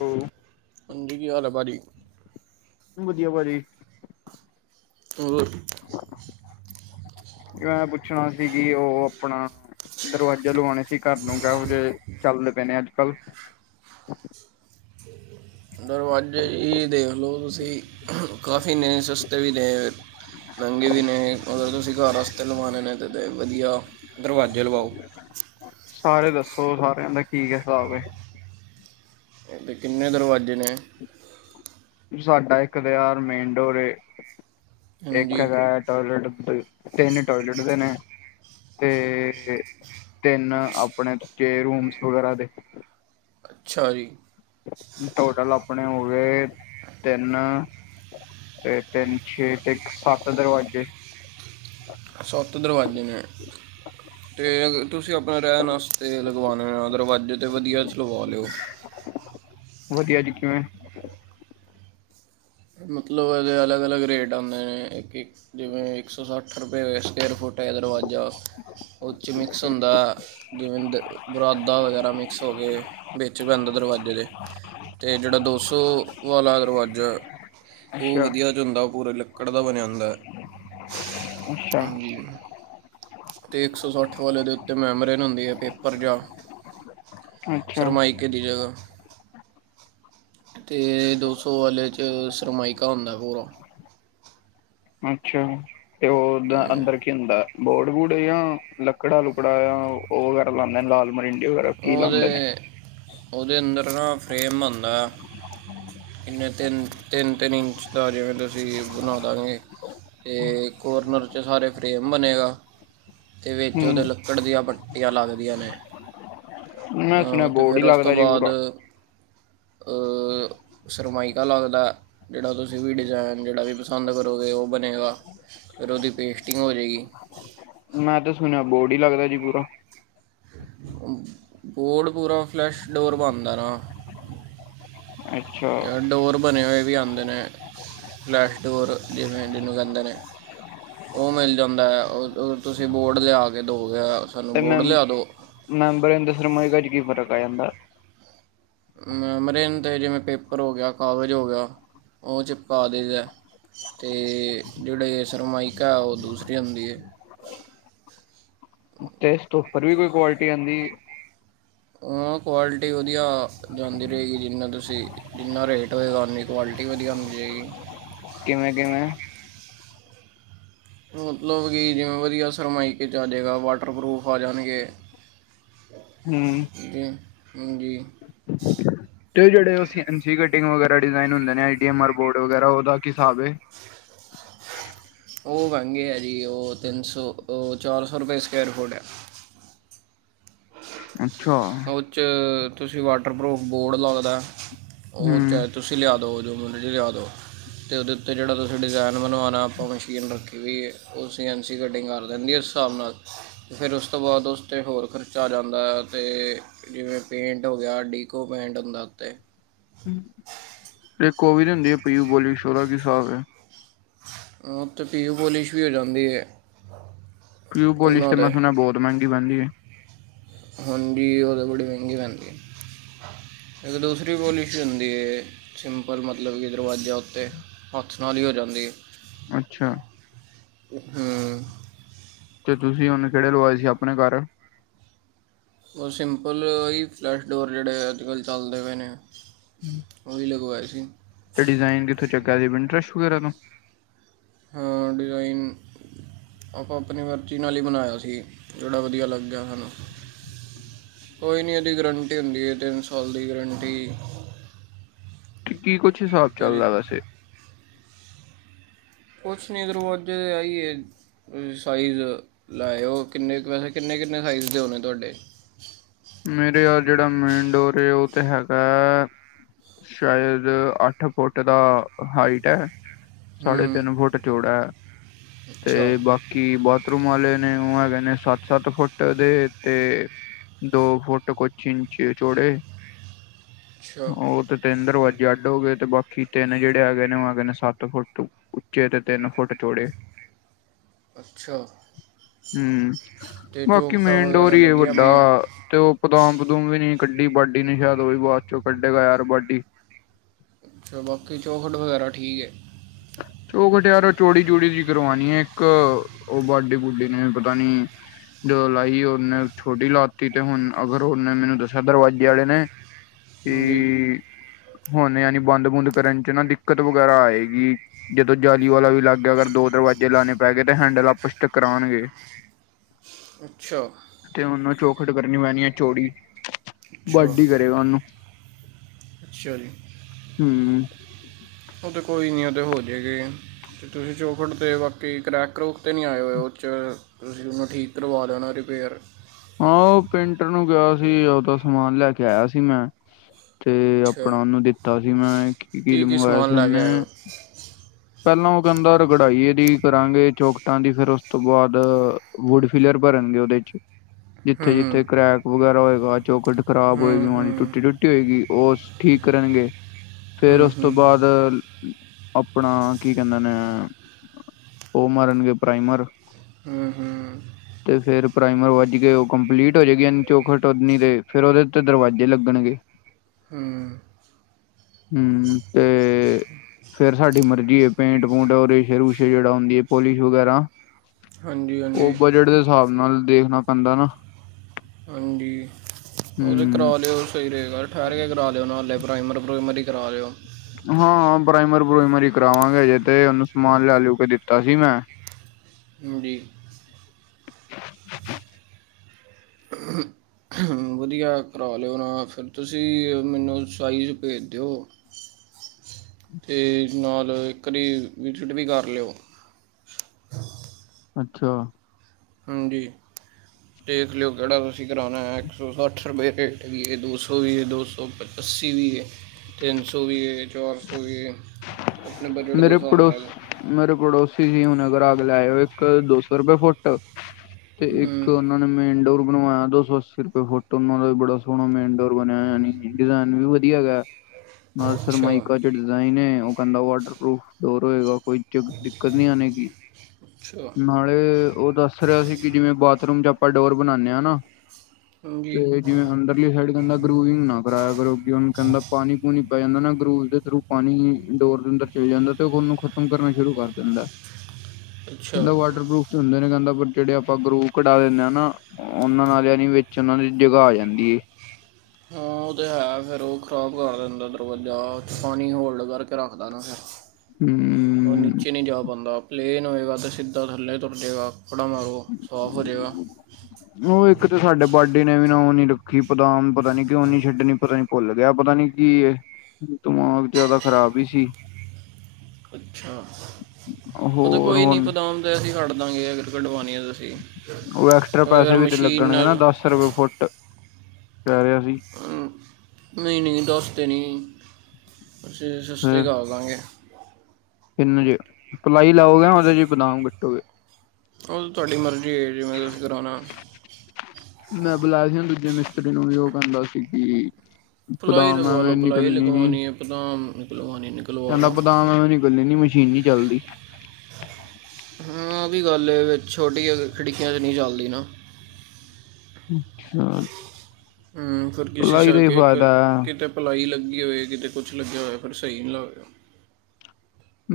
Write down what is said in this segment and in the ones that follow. ਹੂੰ। ਮੰਗੀ ਕੀ ਹਾਲ ਆ ਪਾਜੀ? ਵਧੀਆ ਪਾਜੀ। ਹੋਰ- ਮੈਂ ਪੁੱਛਣਾ ਸੀ ਕਿ ਉਹ ਆਪਣਾ ਦਰਵਾਜ਼ਾ ਲਵਾਣੇ- ਤੁਸੀ ਘਰ ਨੂੰ ਕਿਹੋ ਜਿਹੇ ਚੱਲਦੇ ਪਏ ਨੇ ਅੱਜ-ਕੱਲ? ਦਰਵਾਜ਼ੇ ਇਹ ਦੇਖ ਲਓ ਤੁਸੀਂ ਕਾਫੀ ਨੇ ਸਸਤੇ ਵੀ ਨੇ ਮਹਿੰਗੇ ਵੀ ਨੇ ਅਗਰ ਤੁਸੀਂ ਘਰ ਵਾਸਤੇ ਲਵਾਣੇ ਨੇ ਤਾਂ ਵਧੀਆ ਦਰਵਾਜ਼ੇ ਲਵਾਓ। ਸਾਰੇ ਦੱਸੋ ਸਾਰਿਆਂ ਦਾ ਕੀ ਹਿਸਾਬ ਏ। ਤੇ ਕਿੰਨੇ ਦਰਵਾਜ਼ੇ ਨੇ? ਸਾਡਾ ਇੱਕ ਤਾਂ ਆਰ ਮੇਨ ਡੋਰ ਏ ਇੱਕ ਹਾਂਜੀ ਹੈਗਾ ਹੈ ਟੋਇਲੇਟ- ਤਿੰਨ ਟੋਇਲੇਟ ਦੇ ਨੇ ਤੇ ਤਿੰਨ ਅਪਣੇ- ਤੇ ਰੂਮਸ ਵਗੈਰਾ ਦੇ ਅੱਛਾ ਜੀ। ਟੋਟਲ ਆਪਣੇ ਹੋ ਗਏ ਤਿੰਨ- ਤੇ ਤਿੰਨ ਛੇ ਤੇ ਸੱਤ ਦਰਵਾਜੇ- ਸਤ ਦਰਵਾਜ਼ੇ ਨੇ- ਤੇ ਅਗਰ ਤੁਸੀਂ ਆਪਣੇ ਰਹਿਣ ਆਸਤੇ ਲਗਵਾਣੇ ਆ ਦਰਵਾਜ਼ੇ ਤਾਂ ਵਧੀਆ ਚ ਲਵਾ ਲਿਓ। ਵਧੀਆ ਜੀ ਕਿਵੇਂ? ਮਤਲਬ ਇਹਦੇ ਅਲੱਗ-ਅਲੱਗ ਰੇਟ ਆਉਂਦੇ ਨੇ ਜਿਵੇਂ ਇੱਕ ਸੌ ਸੱਠ ਰੁਪਏ ਸਕੇਅਰ ਫੁੱਟ ਮੇਨ ਦਰਵਾਜ਼ਾ ਉਹ ਚ ਮਿਕਸ ਹੁੰਦਾ ਜਿਵੇਂ ਬੁਰਾਦਾ ਵਗੈਰਾ ਮਿਕਸ ਹੋ ਗਿਆ। ਤੇ ਵਿਚ ਪੈਂਦਾ ਦਰਵਾਜ਼ੇ ਦੇ ਤੇ ਜਿਹੜਾ ਦੋ ਸੌ ਵਾਲਾ ਦਰਵਾਜ਼ਾ ਉਹ ਅੱਛਾ ਵਧੀਆ ਚੋ ਹੁੰਦਾ ਪੂਰੇ ਲੱਕੜ ਦਾ ਬਣਿਆ ਹੁੰਦਾ। ਅੱਛਾ ਹਾਂਜੀ। ਤੇ ਇੱਕ ਸੌ ਸੱਠ ਵਾਲੇ ਦੇ ਉੱਤੇ ਮੈਮਰੇਨ ਹੁੰਦੀ ਹੈ ਪੇਪਰ ਜਿਹਾ ਅੱਛਾ ਸ਼ਰਨਮਾਈਕੇ ਦੀ ਜਗ੍ਹਾ ਤੇ ਦੋ ਸੌ ਵਾਲੇ ਚ ਸਰਮਾਇਕਾ ਹੁੰਦਾ ਪੂਰਾ ਜਿਹੜਾ ਅੰਦਰ ਖਿਨਦੇ ਬੋਡ ਬੂਡ ਜਾਂ ਲੱਕੜਾ ਲੁੱਕੜਾ ਜਾਂ ਉਹ ਵਗੈਰਾ ਲਾਉਦੇ ਲਾਲ ਮਰੀਨ ਕੀ ਲਾਉਂਦੇ ਨੇ ਉਹਦੇ ਉਹਦੇ ਅੰਦਰ ਨਾ ਫਰੇਮ ਹੁੰਦਾ ਬਨਣਾ ਇੰਨੇ ਤਿੰਨ ਤਿੰਨ ਇੰਚ ਦਾ ਜਿਵੇਂ ਤੁਸੀਂ ਬਣਾ ਦਵਾਂਗੇ ਤੇ ਕੋਰਨਰ 'ਚ ਸਾਰੇ ਫਰੇਮ ਬਣੇਗਾ ਤੇ ਵਿਚ ਹਮ ਉਹਦੇ ਲੱਕੜ ਦੀਆਂ ਵੱਟੀਆਂ ਲੱਗਦੀਆਂ ਨੇ ਮੈਂ ਆ ਸੁਣਿਆ ਬੋਰਡ ਹੀ ਫਿਰ ਉਸ ਤੋਂ ਲੱਗਦਾ ਜੀ ਬਾਅਦ ਪੂਰਾ ਆ ਸਰਮਾਇਕਾ ਲੱਗਦਾ ਜਿਹੜਾ ਤੁਸੀਂ ਵੀ ਡਿਜ਼ਾਇਨ ਜਿਹੜਾ ਵੀ ਪਸੰਦ ਕਰੋਗੇ ਉਹ ਬਣੇਗਾ ਫਿਰ ਉਸ ਦੀ ਪੇਸਟਿੰਗ ਹੋ ਜੇ ਗੀ ਮੈਂ ਤੇ ਸੁਣਿਆ ਬੋਡ ਹੀ ਲੱਗਦਾ ਜੀ ਪੂਰਾ ਬੋਡ ਪੂਰਾ ਫਲੈਸ਼ ਡੋਰ ਬਣਦਾ ਨਾ ਅੱਛਾ ਜਾ ਡੋਰ ਬਣੇ ਹੋਏ ਵੀ ਆਦੇ ਦੇ ਨੇ ਫਲੈਸ਼ ਡੋਰ ਜਿਵੇਂ ਜਿਹਨੂੰ ਕਹਿਦੇ ਨੇ ਉਹ ਮਿਲ ਜਾਂਦਾ ਹੈ ਤੁਸੀਂ ਬੋਰਡ ਲਿਆ ਕੇ ਦੋਗੇ ਸਾਨੂੰ ਤੇ ਬੋਰਡ ਲਿਆ ਦਿਓ ਮੈਂਬਰ ਚ ਕੀ ਫਰਕ ਆ ਜਾਂਦਾ ਮੈਮਰੇਨ 'ਤੇ ਜਿਵੇਂ ਪੇਪਰ ਹੋ ਗਿਆ ਕਾਗਜ਼ ਹੋ ਗਿਆ ਉਹ ਚਿਪਕਾ ਦੇਜ ਹੈ ਅਤੇ ਜਿਹੜੇ ਸਰਮਾਇਕਾ ਉਹ ਦੂਸਰੀ ਹੁੰਦੀ ਹੈ ਤੇ ਤੋਂ ਉੱਪਰ ਵੀ ਕੋਈ ਕੁਆਲਿਟੀ ਆਉਂਦੀ ਕੁਆਲਿਟੀ ਵਧੀਆ ਜਾਂਦੀ ਰਹੇਗੀ ਜਿੰਨਾ ਤੁਸੀਂ ਜਿੰਨਾ ਰੇਟ ਹੋਏਗਾ ਉਨੀ ਕੁਆਲਿਟੀ ਵਧੀਆ ਮਿਲ ਜਾਏਗੀ ਕਿਵੇਂ-ਕਿਵੇਂ ਮਤਲਬ ਕਿ ਜਿਵੇਂ ਵਧੀਆ ਸਰਮਾਈਕੇ ਜਾ ਜਾਵੇਗਾ ਵਾਟਰਪੂਫ ਆ ਜਾਣਗੇ [inaudible] ਹਮ [inaudible] ਜਿਹੜਾ ਕਟਿੰਗ ਵਗੈਰਾ ਡਿਜ਼ਾਇਨ ਹੁੰਦੇ ਨੇ ਆਈ ਡਮ ਆਰ ਬੋਰਡ ਵਗੈਰਾ ਉਹਦਾ ਹਿਸਾਬ ਹੈ ਉਹ ਵਹਿੰਗੇ ਹੈ ਜੀ ਉਹ ਤਿੰਨ ਸੌ ਉਹ ਚਾਰ ਸੌ ਰੁਪਏ ਸਕੁਇਅਰ ਫੁੱਟ ਹੈ ਅੱਛਾ ਉਹ 'ਚ ਤੁਸੀਂ ਵਾਟਰਪੂਫ ਬੋਰਡ ਲੱਗਦਾ ਉਹ ਹਮ ਚਾਹੇ ਤੁਸੀਂ ਲਿਆ ਦੋ ਜੋ ਮਰਜੀ ਲਾਇਆ ਦੋ ਅਤੇ ਉਹਦੇ ਉੱਤੇ ਜਿਹੜਾ ਤੁਸੀਂ ਡਿਜ਼ਾਇਨ ਬਣਵਾਉਣਾ ਆਪਾਂ ਮਸ਼ੀਨ ਰੱਖੀ ਵੀਈਏ ਉਹ ਅਸੀਂ ਐਂਸੀ ਕਟਿੰਗ ਕਰ ਲੈਣਗੇ ਹਿਸਾਬ ਨਾਲ ਫਿਰ ਉਸ ਤੋਂ ਬਾਅਦ ਉਸ ਤੇ ਹੋਰ ਖਰਚ ਚ ਆ ਜਾਂਦਾ ਅਤੇ ਜਿਵੇਂ ਪੇਂਟ ਹੋ ਗਿਆ ਡੀਕੋ ਪੇਂਟ ਹੁੰਦਾ ਉਤੇ [inaudible] ਕੋਵਿ ਦੀ ਹੁੰਦੀ ਹੈ ਪੀਊ ਬੋਲੀ ਸ਼ੋਰਾ ਕੀ ਹਫ਼ ਹੈ ਉ ਅਤੇ ਪੀਓ ਪੋਲਿਸ਼ ਵੀ ਹੋ ਜਾਂਦੀ ਹੈ ਫਿਊ ਬੋਲਿਸ ਤੇ ਮੈਂ ਸੁਣ ਬਹੁਤ ਮਹਿੰਗੀ ਬਣਦੀ ਹੈ ਹੁਣਜੀ ਉਹ ਤਾਂ ਬੜੀ ਮਹਿੰਗੀ ਪੈਂਦੀ ਹੈ ਇੱਕ ਦੂਸਰੀ ਪੋਲਿਸੀ ਹੁੰਦੀ ਹੈ ਸਿੰਪਲ ਮਤਲਬ ਕਿ ਦਰਵਾਜ਼ੇ ਉੱਤੇ ਹੱਥ ਨਾਲ ਹੀ ਹੋ ਜਾਂਦੀ ਹੈ ਅੱਛਾ ਹਮ ਤੇ ਤੁਸੀਂ ਉਹਨੂੰ ਕਿਹੜੇ ਲਵਾਏ ਸੀ ਆਪਣੇ ਘਰ ਉਹ ਸਿੰਪਲ ਹੀ ਫਲੈਸ਼ ਡੋਰ ਜਿਹੜੇ ਅੱਜ ਕੱਲ੍ਹ ਚੱਲਦੇ ਪਏ ਨੇ ਉਹ ਵੀ ਲਗਵਾਆ ਸੀ ਤੇ ਡਿਜ਼ਾਇਨ ਕਿੱਥੋਂ ਚਗਾ ਸੀ ਪਿੰਟਰੇਸ ਵਗੈਰਾ ਤੋਂ ਹ ਡਿਜ਼ਾਈਨ ਆਪਾਂ ਆਪਣੀ ਮਰਜ਼ੀ ਨਾਲ ਹੀ ਬਣਾਇਆ ਸੀ ਜਿਹੜਾ ਵਧੀਆ ਲੱਗ ਗਿਆ ਸਾਨੂੰ ਕੋਈ ਨਹੀਂ ਉਹਦੀ ਗਰੰਟੀ ਹੁੰਦੀ ਹੈ ਤਿੰਨ ਸਾਲ ਦੀ ਗਾਰੰਟੀ ਤੇ ਕੀ ਕੁਛ ਹਿਸਾਬ ਕੁਝ ਚੱਲਦਾ ਵੈਸੇ ਕੁਛ ਨੀ ਦਰਵਾਜ਼ੇ ਦੇ ਆਈਏ ਸਾਈਜ਼ ਲੈਓ ਕਿਨੇ ਕੁ ਪੈੇ ਕਿੰਨੇ ਸਾਈਜ਼ ਦੇ ਹੋਣੇ ਤੁਹਾਡੇ ਮੇਰੇ ਆ ਜਿਹੜਾ ਮੇਨ ਡੋਰ ਉਹ ਤੇ ਹੈਗਾ। ਸ਼ਾਇਦ ਅੱਠ ਫੁੱਟ ਦਾ ਹਾਈਟ ਹੈ ਐ। ਸਾਢੇ ਹੂੰ ਤਿੰਨ ਫੁਟ ਜੋੋੜਾ ਅੱਛਾ ਤੇ ਬਾਕੀ ਬਹੁਤ ਵਾਲੇ ਨੇ ਉਹ ਹੈਗੇ, ਨੇ ਸੱਤ-ਸੱਤ ਫੁੱਟ ਦੇ ਤੇ ਦੋ ਫੁੱਟ ਕੁਛ ਇੰਚੀ ਚੋੜੇ ਅੱਛਾ ਉਹ ਤਿੰਨ ਦਰਵਾਜੇ ਜੱਡ ਹੋ ਗਏ ਤੇ ਬਾਕੀ ਤਿੰਨ ਜਿਹੜੇ ਹੈਗੇ ਨੇ ਉਹ ਹੈਗੇ, ਨੇ ਸੱਤ ਫੁੱਟ ਉੱਚੇ ਤੇ ਤਿੰਨ ਫੁੱਟ ਚੋੜੇ ਅੱਛਾ, ਹੂੰ ਤੇ ਬਾਕੀ ਚੌਕਟਾਂ ਮੇਨਡੋਰ ਵਗੈਰਾ ਹੀ ਹੈ ਲੱਗੀਆਂ ਵੱਡਾ ਪਈਆਂ ਤੇ ਉਹ ਪਦਾਮ ਪਦੂਮ ਵੀ ਨੀ ਕੱਢੀ ਬਾਢੀ ਨਿਸ਼ਾ ਤੋਂ ਉਹ ਵੀ ਬਾਅਦ ਚੋਂ ਕੱਢੇਗਾ ਯਾਰ ਬਾਢੀ ਅੱਛਾ ਬਾਕੀ ਚੌਖਲਟ ਵਗੈਰਾ ਠੀਕ ਹੈ। ਉਹ ਚੋ ਖਟਿਆਰ ਚੌੜੀ ਚੂੜੀ ਜਿ ਕਰਵਾਨੀ ਐ ਇੱਕ ਉਹ ਬਾਡੀ ਬੂਡੀ ਨੂੰ ਪਤਾ ਨੀ ਜਦੋਂ ਲਾਈ ਉਹਨੇ ਛੋਟੀ ਲਾਤੀ ਤੇ ਹੁਣ ਅਗਰ ਉਹਨੇ ਮੈਨੂੰ ਦੱਸਿਆ ਦਰਵਾਜ਼ੇ ਆਲੇ ਨੇ [inaudible] ਹੈ ਜੀ ਕੀ ਹੁਣ ਯਾਨੀ ਬੰਦ ਬੂੰਦ ਕਰਨ ਚ ਨਾ ਦਿੱਕਤ ਵਗੈਰਾ ਆਏਗੀ, ਜਦੋਂ ਜਾਲੀ ਵਾਲਾ ਵੀ ਲੱਗਿਆ ਅਗਰ। ਦੋ ਦਰਵਾਜ਼ੇ ਲਾਣੇ ਪੈ ਗਏ, ਤੇ ਹੈਂਡਲ ਆਪਸ ਚ ਟਕਰਾਣਗੇ। ਅੱਛਾ। ਚੋਖਟ ਕਰਨੀ ਪੈਣੀ ਹੈ ਚੋੜੀ ਅੱਛਾ ਵੱਡ ਹੀ ਕਰੇਗਾ ਉਹਨੂੰ। ਅੱਛਾ ਜੀ ਹੂੰ। ਉਹ ਤੇ ਕੋਈ ਨੀ ਉਹਦੇ ਹੋ ਜਾਗੇ। ਅਤੇ ਤੁਸੀਂ ਚੌਖੜ 'ਤੇ ਬਾਕੀ ਕਰੈਕ ਕਰੂਕ 'ਤੇ ਨਹੀਂ ਆਏ ਹੋਏ, ਉਹ 'ਚ ਤੁਸੀਂ ਤੁਹਨੂੰ ਠੀਕ ਕਰਵਾ ਲੈਣਾ ਫੇਰ। ਹਾਂ ਉਹ ਪੇਂਟਰ ਨੂੰ ਕਿਹਾ ਸੀ, ਉਹਦਾ ਸਮਾਨ ਲੈ ਕੇ ਆਇਆ ਸੀ ਮੈਂ। ਤੇ ਅੱਛਾ ਆਪਣਾ ਉਹਨੂੰ ਦਿੱਤਾ ਸੀ ਮੈਂ ਕੀ ਕੀਲ ਮੰਗਇਆ ਸੀ, ਸਮਾਨ ਲੈ ਕੇ ਆਏ ਉਹਨੇ। ਹੋ ਪਹਿਲਾਂ ਉਹ ਕਹਿੰਦਾ ਰਗੜਾਈਏ ਦੀ ਕਰਾਂਗੇ, ਚੌਕਟਾਂ ਦੀ ਫੇਰ ਉਸ ਤੋਂ ਬਾਅਦ ਵੁੱਡ ਫੀਲੀਅਰ ਕਰਨਗੇ, ਉਹਦੇ ਚ ਹੂੰ ਜਿੱਥੇ-ਜਿੱਥੇ ਕਰੈਕ ਵਗੈਰਾ ਹੋਏ। ਚੌਕਟ ਖਰਾਬ ਹੂੰ ਹੋਏਗੀ, ਹੂੰ ਹੂੰ ਮਾੜੀ ਟੁੱਟੀ-ਟੁੱਟੀ ਹੋਏਗੀ ਉਹ ਠੀਕ ਕਰਨਗੇ। ਫੇਰ ਹੂੰ ਉਸ ਤੋਂ ਹੂੰ ਬਾਅਦ ਆਪਣਾ ਕੀ ਕਹਿੰਦੇ ਨੇ, ਉਹ ਮਰਨਗੇ ਪ੍ਰਾਈਮਰ ਹੂੰ-ਹੂੰ। ਤੇ ਫੇਰ ਪ੍ਰਾਈਮਰ ਵੱਜ ਗਏ, ਉਹ ਕੰਪਲੀਟ ਹੋ ਜਾਏਗੀ ਚੋਖਟ ਇਹਨੀ ਫਿਰ ਉਹਦੇ ਤੇ ਦਰਵਾਜ਼ੇ ਲੱਗਣਗੇ। ਹੂੰ। ਹੂੰ ਤੇ ਫੇਰ ਸਾਡੀ ਮਰਜ਼ੀ ਹੈ, ਪੈਂਂਟ ਪੂਂਟ ਰੇਸ਼ੇ ਰੂਸ਼ੇ ਜਿਹੜਾ ਹੁੰਦੀ ਹੈ ਪੋਲਿਸ਼ ਵਗੈਰਾ ਹਾਂਜੀ ਉਹ ਹਾਂਜੀ ਬਜਟ ਦੇ ਹਿਸਾਬ ਨਾਲ ਦੇਖਣਾ ਪੈਂਦਾ ਨਾ ਹਾਂਜੀ, ਉਹ ਤੇ ਹੂੰ ਕਰਾ ਲਿਓ ਸਹੀ ਰਹੇਗਾ, ਠਹਿਰ ਕੇ ਕਰਾ ਲਿਓ ਨਾਲੇ ਪ੍ਰਾਈਮਰ-ਪ੍ਰੂਾਈਮਰ ਹੀ ਕਰਾ ਦਿਹੇ ਹੋ। ਹਾਂ ਬਰਾਈਮਰ ਬਰੁਇਮਰ ਹੀ ਕਰਾਵਾਂਗੇ, ਅਜੇ ਤੇ ਉਹਨੂੰ ਸਮਾਨ ਲੈ ਲਿਓ ਕੇ ਦਿੱਤਾ ਸੀ ਮੈਂ ਹਾਂਜੀ। [unintelligible] [unintelligible] ਵਧੀਆ ਕਰਾ ਲਿਓ, ਨਾ ਫਿਰ ਤੁਸੀਂ ਮੈਨੂੰ ਸਾਈਜ਼ ਭੇਜ ਦਿਓ [unintelligible] ਅਤੇ ਨਾਲ ਇੱਕਰੀ ਵਿਜ਼ਿਟ ਵੀ ਕਰ ਲਿਓ। ਅੱਛਾ, ਹਾਂਜੀ। ਦੇਖ ਲਿਓ ਕਿਹੜਾ ਤੁਸੀਂ ਕਰਾਉਣਾ ਹੈ, ਇੱਕ ਸੌ ਸੱਠ ਰੁਪਏ ਰੇਟ ਵੀ ਇਹ ਦੋ ਸੌ ਵੀ ਦੋ ਸੌ [inaudible] ਅੱਸੀ ਵੀ ਐ, ਤਿੰਨ ਸੌ ਵੀ ਹੈ ਚਾਰ ਸੌ ਵੀ ਆਪਣੇ ਬਜਟ ਦੇ ਮੇਰੇ ਹਿਸਾਬ ਪੜੋ ਨਾਲ ਮੇਰੇ ਪੜੋਸੀ ਸੀ ਹੁਨਗਰਾ ਕੇ ਲੈਏ ਹੋ ਇੱਕ ਦੋ ਸੌ ਰੁਪਏ ਫੁੱਟ ਤੇ ਇੱਕ ਹੂੰ ਉਹਨਾਂ ਨੇ ਮੇ ਇਨਡੋਰ। ਬਣਵਾਇਆ ਦੋ ਸੌ ਅੱਸੀ ਰੁਪਏ ਫੁੱਟ ਉਹ ਦਾ ਵੀ ਬੜਾ ਸੋਹਣਾ ਮੇਨ ਡੋਰ ਬਣਿਆ ਯੀ ਡਿਜ਼ਾਇਨ ਵੀ ਵਧੀਆ ਹੈਗਾ। ਸਰ ਅੱਛਾ ਮਾਈਕ ਜੋ ਡਿਜ਼ਾਇਨ ਹੈ ਉਹ ਕਹਿੰਦਾ ਵਾਟਰਪੂਫ ਡੋਰ ਹੋਏਗਾ ਕੋਈ ਦਿੱਕਤ ਨਹੀਂ ਆਣੇਗੀ ਅੱਛਾ ਨਾਲੇ ਉਹ ਦੱਸ ਰਿਹਾ ਸੀ ਕਿ ਜਿਵੇਂ ਬਾਥਰੂਮ ਚ ਆਪਾਂ ਡੋਰ ਬਣਾਉਦੇ ਹਾਂ ਨਾ ਹਮ। ਤੇ ਜਿਵੇਂ ਅੰਦਰਲੀ ਸਾਈਡ ਕਹਿੰਦਾ ਗਰੂਵਿੰਗ ਨਾ ਕਰਾਇਆ ਕਰੋ ਉਹਨੂੰ ਕਹਿੰਦਾ ਪਾਣੀ ਪੂਣੀ ਪੈ ਜਾਂਦਾ ਨਾ। ਦੇ ਥਰੂ ਪਾਣੀ ਡੋਰ ਦੇ ਅੰਦਰ ਚਲੇ ਜਾਂਦਾ। ਤੇ ਉਹ ਉਹਨੂੰ ਖ਼ਤਮ ਕਰਨਾ ਸ਼ੁਰੂ ਕਰ ਦਿੰਦਾ। ਅੱਛਾ ਕਹਿੰਦਾ ਵਾਟਰਪੂਫ ਤੇ ਹੁੰਦੇ ਨੇ ਕਹਿੰਦਾ ਜਿਹੜੇ ਆਪਾਂ ਗਰੂ ਕਢਾ ਦਿੰਦੇ ਹਾਂ ਨਾ ਉਹਨਾਂ ਨਾਲਿਆਂ ਨ ਵਿੱਚ ਉਹਨਾਂ ਦੀ ਜ੍ਹਾ ਆ ਜਾਂਦੀ ਹੈ। ਹਾਂ ਉਹ ਤਾਂ ਹੈ ਫਿਰ ਉਹ ਖ਼ਰਾਬ ਕਰ ਦਿੰਦਾ ਦਰਵਾਜ਼ਾ ਪਾਣੀ ਹੋਲਡ ਕਰਕੇ ਰੱਖਦਾ ਨਾ ਫਿਰ ਉਹ ਨੀਚੇ ਨਹੀਂ ਜਾ ਪਾਉਦਾ ਪਲੇਨ ਹੋਵੇਗਾ ਤੇ ਸਿੱਧਾ ਥੱਲੇ ਤੁਰ ਜਾਵੇਗਾ। ਉਹ ਇੱਕ ਤਾਂ ਸਾਡੇ ਬਾਡੀ ਨੇ ਵੀ ਨੀ ਪੱਖੀ ਬਦਾਮ ਪਤਾ ਨੀ ਕਿਉ ਨਹੀਂ ਛੱਡਣੀ ਪਤਾ ਨੀ ਭੁੱਲ ਗਿਆ ਪਤਾ ਨੀ ਕੀ ਇਹ ਦਿਮਾਗ ਜਿਆਦਾ ਖ਼ਰਾਬ ਹੀ ਸੀ। ਅੱਛਾ ਓਹ ਤਾਂ ਹੋਰ ਕੋਈ ਨੀ ਹੁਣ ਬਦਾਮ ਤੇ ਅਸੀ ਕਢ ਦਾਂਗੇ ਅਗਰ ਕਢਵਾਣੀਆਂ ਅਸੀ ਉਹ ਐਕਸਟਰਾ ਅਗਰ ਪੈਸੇ ਵੀ ਤੇ ਮਸ਼ੀਨ ਲੱਗਣਗੇ ਨਾ ਨਾਲ। ਦਸ ਰੁਪਏ ਫੁੱਟ ਕਹਿ ਰਿਹਾ ਸੀ ਨਈ ਨਈ ਜੀ ਦੱਸ ਤੇ ਨੀ। ਅਸੀ ਸਸਤੀ ਕਾਲ ਦਾਂਗੇ। ਕਿੰਨ ਜੇ ਪਲਾਈ ਲਾਓਗੇ ਯਾਂ ਓਹਦੇ ਚ ਬਦਾਮ ਕੱਟੋਗੇ। ਓ ਤੇ ਤੁਹਾਡੀ ਮਰਜ਼ੀ ਏ ਜਿਵੇਂ ਤੁਸੀਂ ਕਰਾਉਣਾ। ਮੈਂ ਬੁਲਾਇਆ ਸੀ ਹੁਣ ਦੂਜੇ ਮਿਸਤਰੀ ਨੂੰ ਵੀ ਓਹ ਕਹਿੰਦਾ ਸੀ ਕਿ ਪਲਾਈ ਬਦਾਮ ਲਗਵਾ ਲਓ ਐਵੇਂ ਪਲਾਈ ਨਿਕਲਣੀ ਨੀ ਲਗਵਾਉਣੀ ਹੈ ਪਦਾਮ ਨਿਕਲਵਾਉਣੀ ਨਿਕਲਵਾ ਕਹਿੰਦਾ ਲਓ ਬਦਾਮ ਐਵੇਂ ਨਿਕਲਣੀ ਨੀ ਮੁਸ਼ ਸੀ਼ਨੀ ਚਲਦੀ। ਹਾਂ ਔ ਵੀ ਗੱਲ ਏ ਦੇ ਛੋਟੀ ਜ ਖਿੜਕੀਆਂ ਚ ਨਈ ਚੱਲਦੀ ਨਾ। ਹੁਂ। ਹੂੰ ਫੇਰ ਕਿਸੀ ਭਲਾਈ ਦਾ ਹੀ ਸਰਕੇਕ ਫਾਇਦਾ ਹੈ। ਕਿਤੇ ਪਲਾਈ ਲੱਗ ਲੱਗੀ ਹੋਵੇ ਕਿਤੇ ਕੁਛ ਲੱਗਿਆ ਹੋਏ ਫਿਰ ਸਹੀ ਲਾ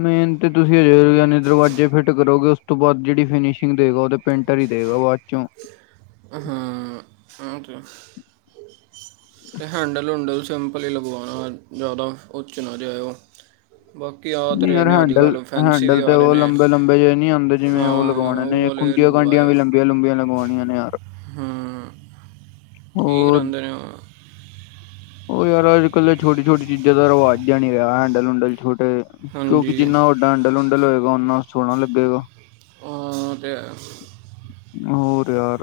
ਮੇਨ ਤੇ ਤੁਸੀ ਹਜੇ ਯਾਨੀ ਦਰਵਾਜ਼ੇ ਫਿਟ ਕਰੋਗੇ ਉਸ ਤੋਂ ਬਾਅਦ ਜਿਹੜੀ ਫਿਨਸ਼ਿੰਗ ਦੇਗਾ ਓ ਤੇ ਪੇਂਟਰ ਹੀ ਦੇ [inaudible] ਹੁਂ ਓਤੇ। ਤੇ ਹੈਂਡਲ ਹੂੰਂਡਲ ਸਿੰਪਲ ਹੀ ਲਗਵਾਣਾ ਜਾਦਾ ਉੱਚ ਨਾ ਜਾਏਓ। ਨੀ ਯਾਰ ਹੈਂਡਲ ਵੀ ਹੈਂਡਲ ਤੇ ਆ ਰਹੇ ਓਹ ਨੇ ਲੰਬੇ ਲੰਬੇ ਜੇ ਨੀ ਆਂਦੇ ਜਿਵੇਂ ਔ ਹਾਂ ਲਗਵਾਣੇ ਨੇ ਉਹ ਏਕ ਵਾਲੇ ਗੁੰਡੀਆਂ ਗਾਢੀਆਂ ਵੀ ਲਗਵਾਇਓ ਲੰਬੀਆਂ ਲੰਬੀਆਂ ਲਗਵਾਣੀਆਂ ਨੇ ਯਾਰ। ਹਾਂ ਠੀਕ ਰਹਿੰਦੇ ਨੇ ਓ। ਓ ਯਾਰ ਅੱਜ ਕੱਲ ਤਾਂ ਛੋਟੀ ਛੋਟੀ ਚੀਜ਼ਾਂ ਦਾ ਰਿਵਾਜ ਜੇਹਾ ਨੀ ਰਿਹਾ ਹੈਂਡਲ ਹੂਨਡਲ ਟੇ ਹਾਂਜੀ ਕਿਉਂਕਿ ਜਿੰਨਾ ਵੱਡਾ ਹੈਂਡਲ ਹੁਨਡਲ ਹੋਏਗਾ ਓਨਾ ਸੋਹਣਾ ਲੱਗੇਗਾ। ਹਾਂ ਤੇ ਹੈ। ਹੋਰ ਯਾਰ।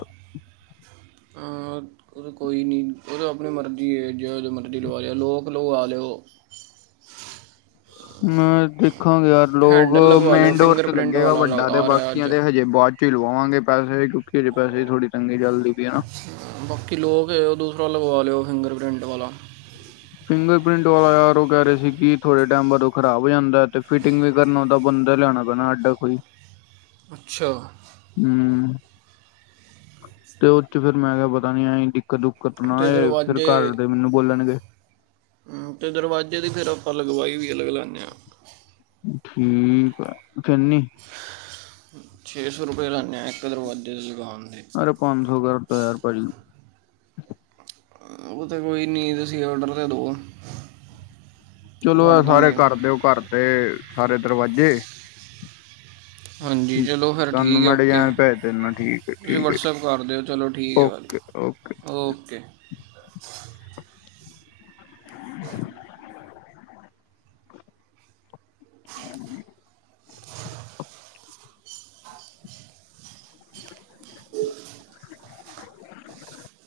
ਆਂ ਓਹ ਕੋਈ ਨੀ ਓਹ ਤਾਂ ਆਪਣੀ ਮਰਜ਼ੀ ਏ ਜੇਹੋ ਜੇ ਮਰਜ਼ੀ ਲਵਾ ਲਿਓ ਲੋਕ ਲਵਾਂ ਲੇਓ। [inaudible] ਮੈਂ ਦੇਖਾਂਗੇ ਯਾਰ ਲੋਕ ਹੈਂਡਲ ਲਗਵਾ ਲਿਓ ਮੇਨਡੋਰ ਤੇ ਫਿੰਗਰਪ੍ਰਿੰਟ ਲੱਗੇਗਾ ਵਾਲਾ ਲ- ਵੱਡਾ ਤੇ ਆ ਰਿਹਾ ਬਾਕੀਆਂ ਅੱਜ ਤੇ ਹਜੇ ਬਾ ਚ ਲਵਾਵਾਂਗੇ ਪੈਸੇ ਕਿਉਕਿ ਹਜੇ ਪੈਸੇ ਥੋੜੀ ਤੰਗੀ ਚਲ ਬਾਕੀ ਲੋਕ ਓ ਦੂਸਰਾ ਲਗਵਾ ਲੇਓ ਫਿੰਗਰ ਪ੍ਰਿੰਟ ਵਾਲਾ। ਫਿੰਗਰ ਪ੍ਰਿੰਟ ਵਾਲਾ ਯਾਰ ਓ ਕਹਿ ਰਹੇ ਸੀ ਕਿ ਥੋੜੇ ਟੈਮ ਬਾਦ ਓਹ ਖਰਾਬ ਜਾਂਦਾ ਐ ਤੇ ਫਿਟਿੰਗ ਵੀ ਕਰਨ ਔਦਾ ਬੰਦਾ ਲਿਆ ਖਣਾ ਪੈਣਾ ਅਡਾ ਕੋਈ। ਅੱਛਾ। ਹੂੰ ਤੇ ਓ ਚ ਫੇਰ ਮੈਂ ਕਿਹਾ ਪਤਾ ਨੀ ਐਂ ਕੀ ਕਤ ਦੁਕਤ ਨਾ ਤੇ ਆਏ ਫਿਰ ਘਰ ਦਰਵਾਜ਼ੇ ਦੇ ਮੈਨੂੰ ਬੋਲਣਗੇ। ਤੇ ਦਰਵਾਜ਼ੇ ਦੀ ਫਿਰ ਆਪਾਂ ਲਗਵਾਈ ਵੀ ਅਲੱਗ ਲਾਨੇ ਆਂ। ਠੀਕ ਆ ਚੰਨੀ। ਛੇ ਸੌ ਰੁਪਏ ਲਾਨੇ ਆਂ ਏਕ ਦਰਵਾਜ਼ੇ ਦੀ ਦੁਕਾਨ ਅਰੇ ਪੰਜ ਸੌ ਕਰ ਤੋ ਯਾਰ ਭਾਜੀ। ਓ ਤੇ ਕੋਈ ਨੀ ਤੁਸੀ ਆਡਰ ਤੇ ਦੌ। ਚਲੋ ਐ ਸਾਰੇ ਕਰ ਦਿਓ ਘਰ ਦੇ ਸਾਰੇ ਦਰਵਾਜੇ। ਹਾਂਜੀ ਚਲੋ ਫੇਰ ਠੀਕ ਐ ਓਕੇ ਡਿਜ਼ਾਇਨ ਭੇਜ ਦਿੰਦਾ ਠੀਕ ਹੈ ਤੁਸੀ ਠੀਕ ਵਟਸਐਪ ਕਰ ਦਿਓ ਚਲੋ ਠੀਕ ਓਕੇ ਓਕੇ ਐ। ਓਕੇ। [inaudible] [inaudible] [inaudible]